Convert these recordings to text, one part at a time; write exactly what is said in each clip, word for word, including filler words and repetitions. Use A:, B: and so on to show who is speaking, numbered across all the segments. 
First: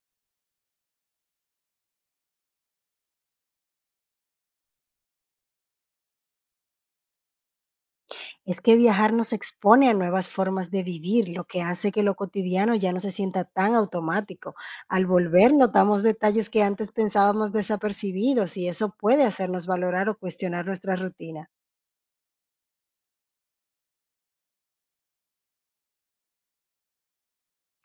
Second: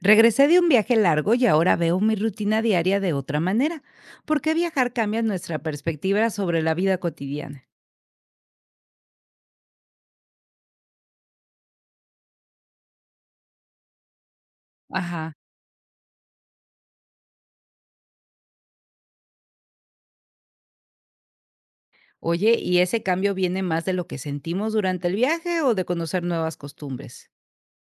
A: Regresé de un viaje largo y ahora veo mi rutina diaria de otra manera. ¿Por qué viajar cambia nuestra perspectiva sobre la vida cotidiana?
B: Es que viajar nos expone a nuevas formas de vivir, lo que hace que lo cotidiano ya no se sienta tan automático. Al
A: Ajá.
B: volver notamos detalles que antes pensábamos desapercibidos y eso puede hacernos valorar o cuestionar nuestra rutina.
A: Oye, ¿y ese cambio viene más de lo que sentimos durante el viaje o de conocer nuevas costumbres?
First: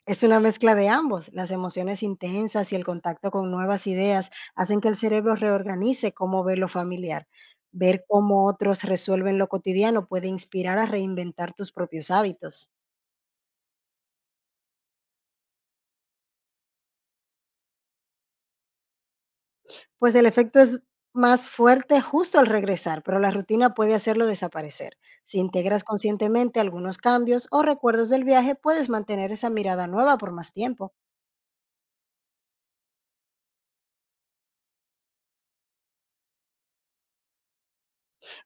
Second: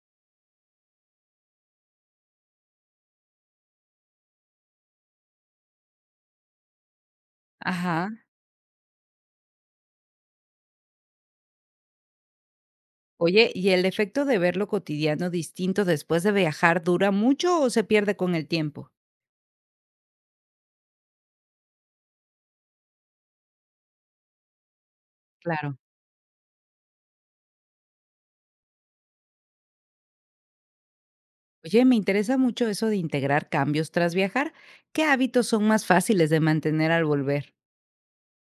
B: Es una mezcla de ambos. Las emociones intensas y el contacto con nuevas ideas hacen que el cerebro reorganice cómo ve lo familiar. Ver
A: Ajá.
B: cómo otros resuelven lo cotidiano puede inspirar a reinventar tus propios hábitos.
A: Oye, ¿y el efecto de ver lo cotidiano distinto después de viajar dura mucho o se pierde con el tiempo?
B: Pues el efecto es más fuerte justo al regresar, pero la rutina puede hacerlo desaparecer. Si
A: Claro.
B: integras conscientemente algunos cambios o recuerdos del viaje, puedes mantener esa mirada nueva por más tiempo,
A: Oye, me interesa mucho eso de integrar cambios tras viajar. ¿Qué hábitos son más fáciles de mantener al volver?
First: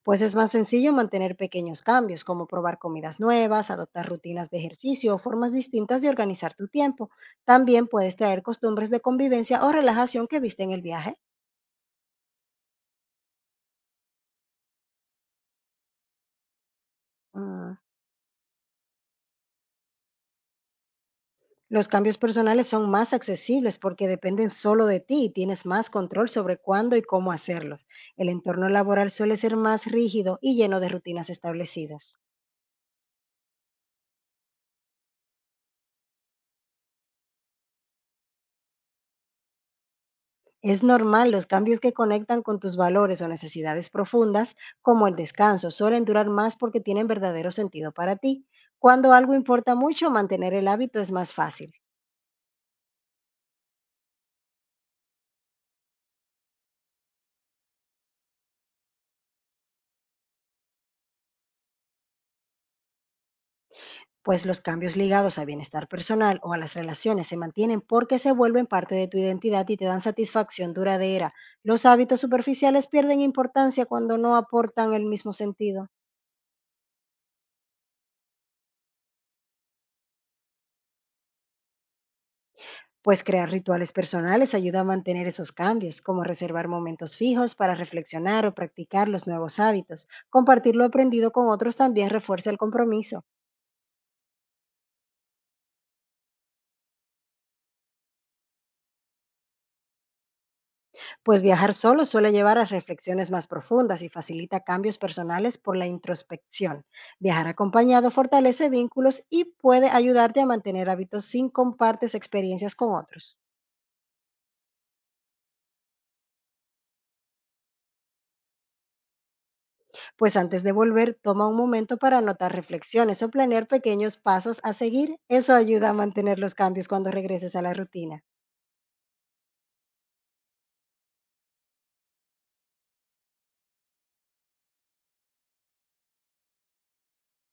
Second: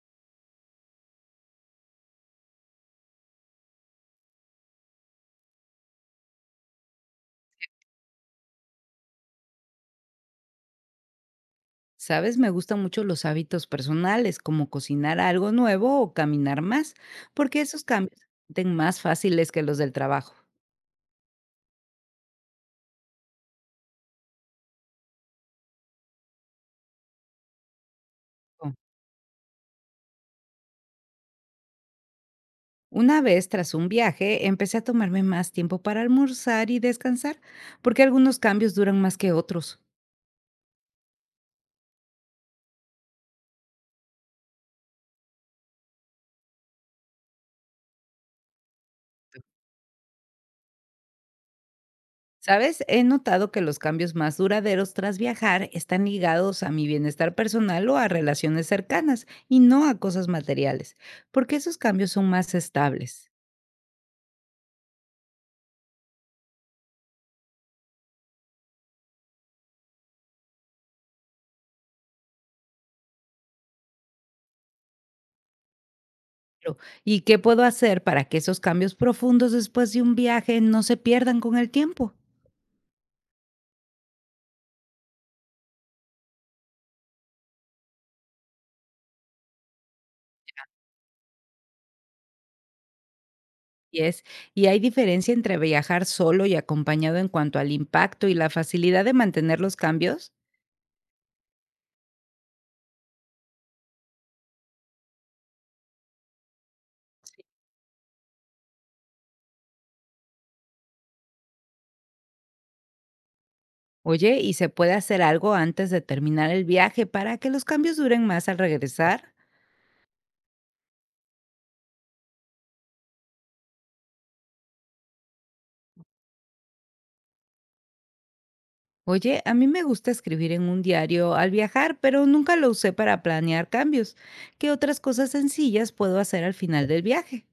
B: pues es más sencillo mantener pequeños cambios, como probar comidas nuevas, adoptar rutinas de ejercicio o formas distintas de organizar tu tiempo. También puedes traer costumbres de convivencia o relajación que viste en el viaje.
A: Sabes, me gustan mucho los hábitos personales, como cocinar algo nuevo o caminar más, porque
B: Mm.
A: esos cambios son más fáciles que los del trabajo.
B: Los cambios personales son más accesibles porque dependen solo de ti y tienes más control sobre cuándo y cómo hacerlos. El entorno
A: Oh.
B: laboral suele ser más rígido y lleno de rutinas establecidas.
A: Una vez, tras un viaje, empecé a tomarme más tiempo para almorzar y descansar, porque algunos cambios duran más que otros.
B: Es normal, los cambios que conectan con tus valores o necesidades profundas, como el descanso, suelen durar más porque tienen verdadero sentido para ti. Cuando algo importa mucho, mantener el hábito es más fácil.
A: Sabes, he notado que los cambios más duraderos tras viajar están ligados a mi bienestar personal o a relaciones cercanas y no a cosas materiales, porque esos cambios son más estables.
B: Pues los cambios ligados a bienestar personal o a las relaciones se mantienen porque se vuelven parte de tu identidad y te dan satisfacción duradera. Los hábitos superficiales pierden importancia cuando no aportan el mismo sentido.
A: Claro. ¿Y qué puedo hacer para que esos cambios profundos después de un viaje no se pierdan con el tiempo?
B: Pues crear rituales personales ayuda a mantener esos cambios, como reservar momentos fijos para reflexionar o practicar los nuevos hábitos. Compartir lo aprendido con otros también refuerza el compromiso.
A: Y es, y hay diferencia entre viajar solo y acompañado en cuanto al impacto y la facilidad de mantener los cambios.
B: Pues viajar solo suele llevar a reflexiones más profundas y facilita cambios personales por la introspección. Viajar acompañado fortalece vínculos y puede ayudarte a mantener hábitos sin compartes experiencias con otros.
A: Oye, ¿y se puede hacer algo antes de terminar el viaje para que los cambios duren más al regresar?
B: Pues antes de volver, toma un momento para anotar reflexiones o planear pequeños pasos a seguir. Eso ayuda a mantener los cambios cuando regreses a la rutina.
A: Oye, a mí me gusta escribir en un diario al viajar, pero nunca lo usé para planear cambios. ¿Qué otras cosas sencillas puedo hacer al final del viaje?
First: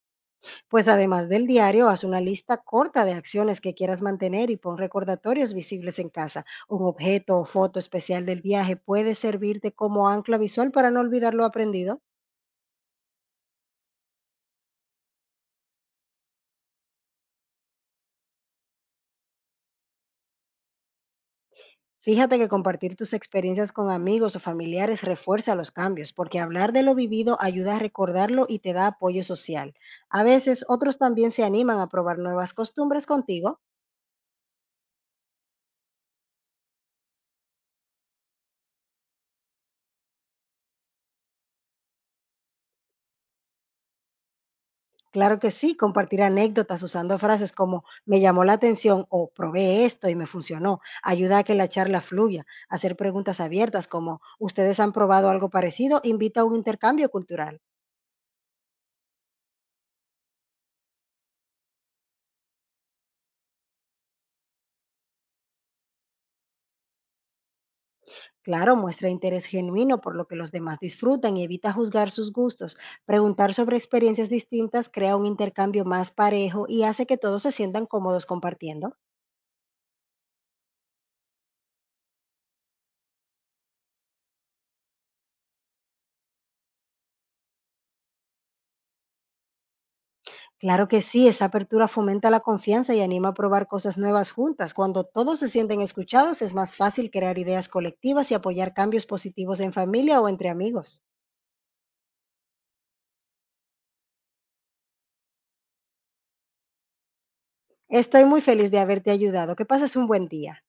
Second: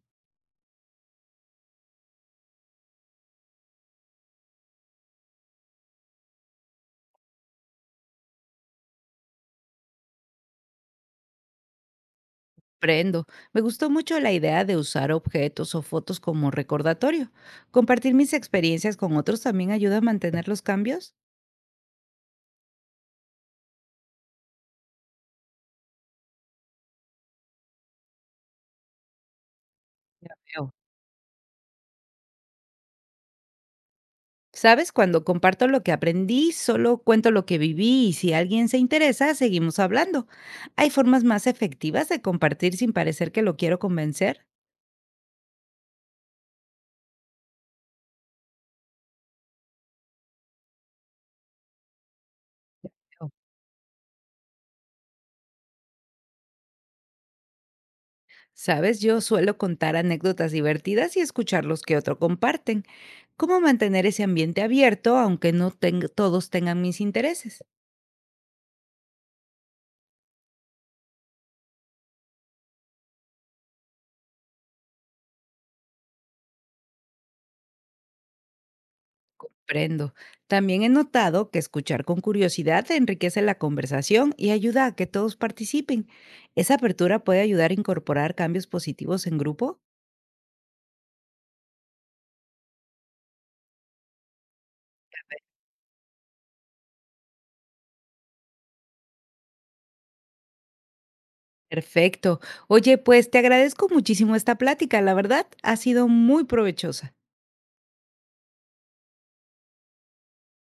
B: Pues además del diario, haz una lista corta de acciones que quieras mantener y pon recordatorios visibles en casa. Un objeto o foto especial del viaje puede servirte como ancla visual para no olvidar lo aprendido.
A: Prendo. Me gustó mucho la idea de usar objetos o fotos como recordatorio. Compartir mis experiencias con otros también ayuda a mantener los cambios.
B: Fíjate que compartir tus experiencias con amigos o familiares refuerza los cambios, porque hablar de lo vivido ayuda a recordarlo y te da apoyo social. A veces
A: Veo.
B: otros también se animan a probar nuevas costumbres contigo.
A: ¿Sabes? Cuando comparto lo que aprendí, solo cuento lo que viví y si alguien se interesa, seguimos hablando. ¿Hay formas más efectivas de compartir sin parecer que lo quiero convencer?
B: Claro que sí, compartir anécdotas usando frases como me llamó la atención o probé esto y me funcionó, ayuda a que la charla fluya, hacer
A: Veo.
B: preguntas abiertas como ustedes han probado algo parecido, invita a un intercambio cultural.
A: ¿Sabes? Yo suelo contar anécdotas divertidas y escuchar los que otro comparten. ¿Cómo mantener ese ambiente abierto aunque no teng- todos tengan mis intereses?
B: Claro, muestra interés genuino por lo que los demás disfrutan y evita juzgar sus gustos. Preguntar sobre experiencias distintas crea un intercambio más parejo y hace que todos se sientan cómodos compartiendo.
A: Comprendo. También he notado que escuchar con curiosidad enriquece la conversación y ayuda a que todos participen. ¿Esa apertura puede ayudar a incorporar cambios positivos en grupo?
B: Claro que sí, esa apertura fomenta la confianza y anima a probar cosas nuevas juntas. Cuando todos se sienten escuchados, es más fácil crear ideas colectivas y apoyar cambios positivos en familia o entre amigos.
A: Perfecto. Oye, pues te agradezco muchísimo esta plática. La verdad, ha sido muy provechosa.
B: Estoy muy feliz de haberte ayudado. Que pases un buen día.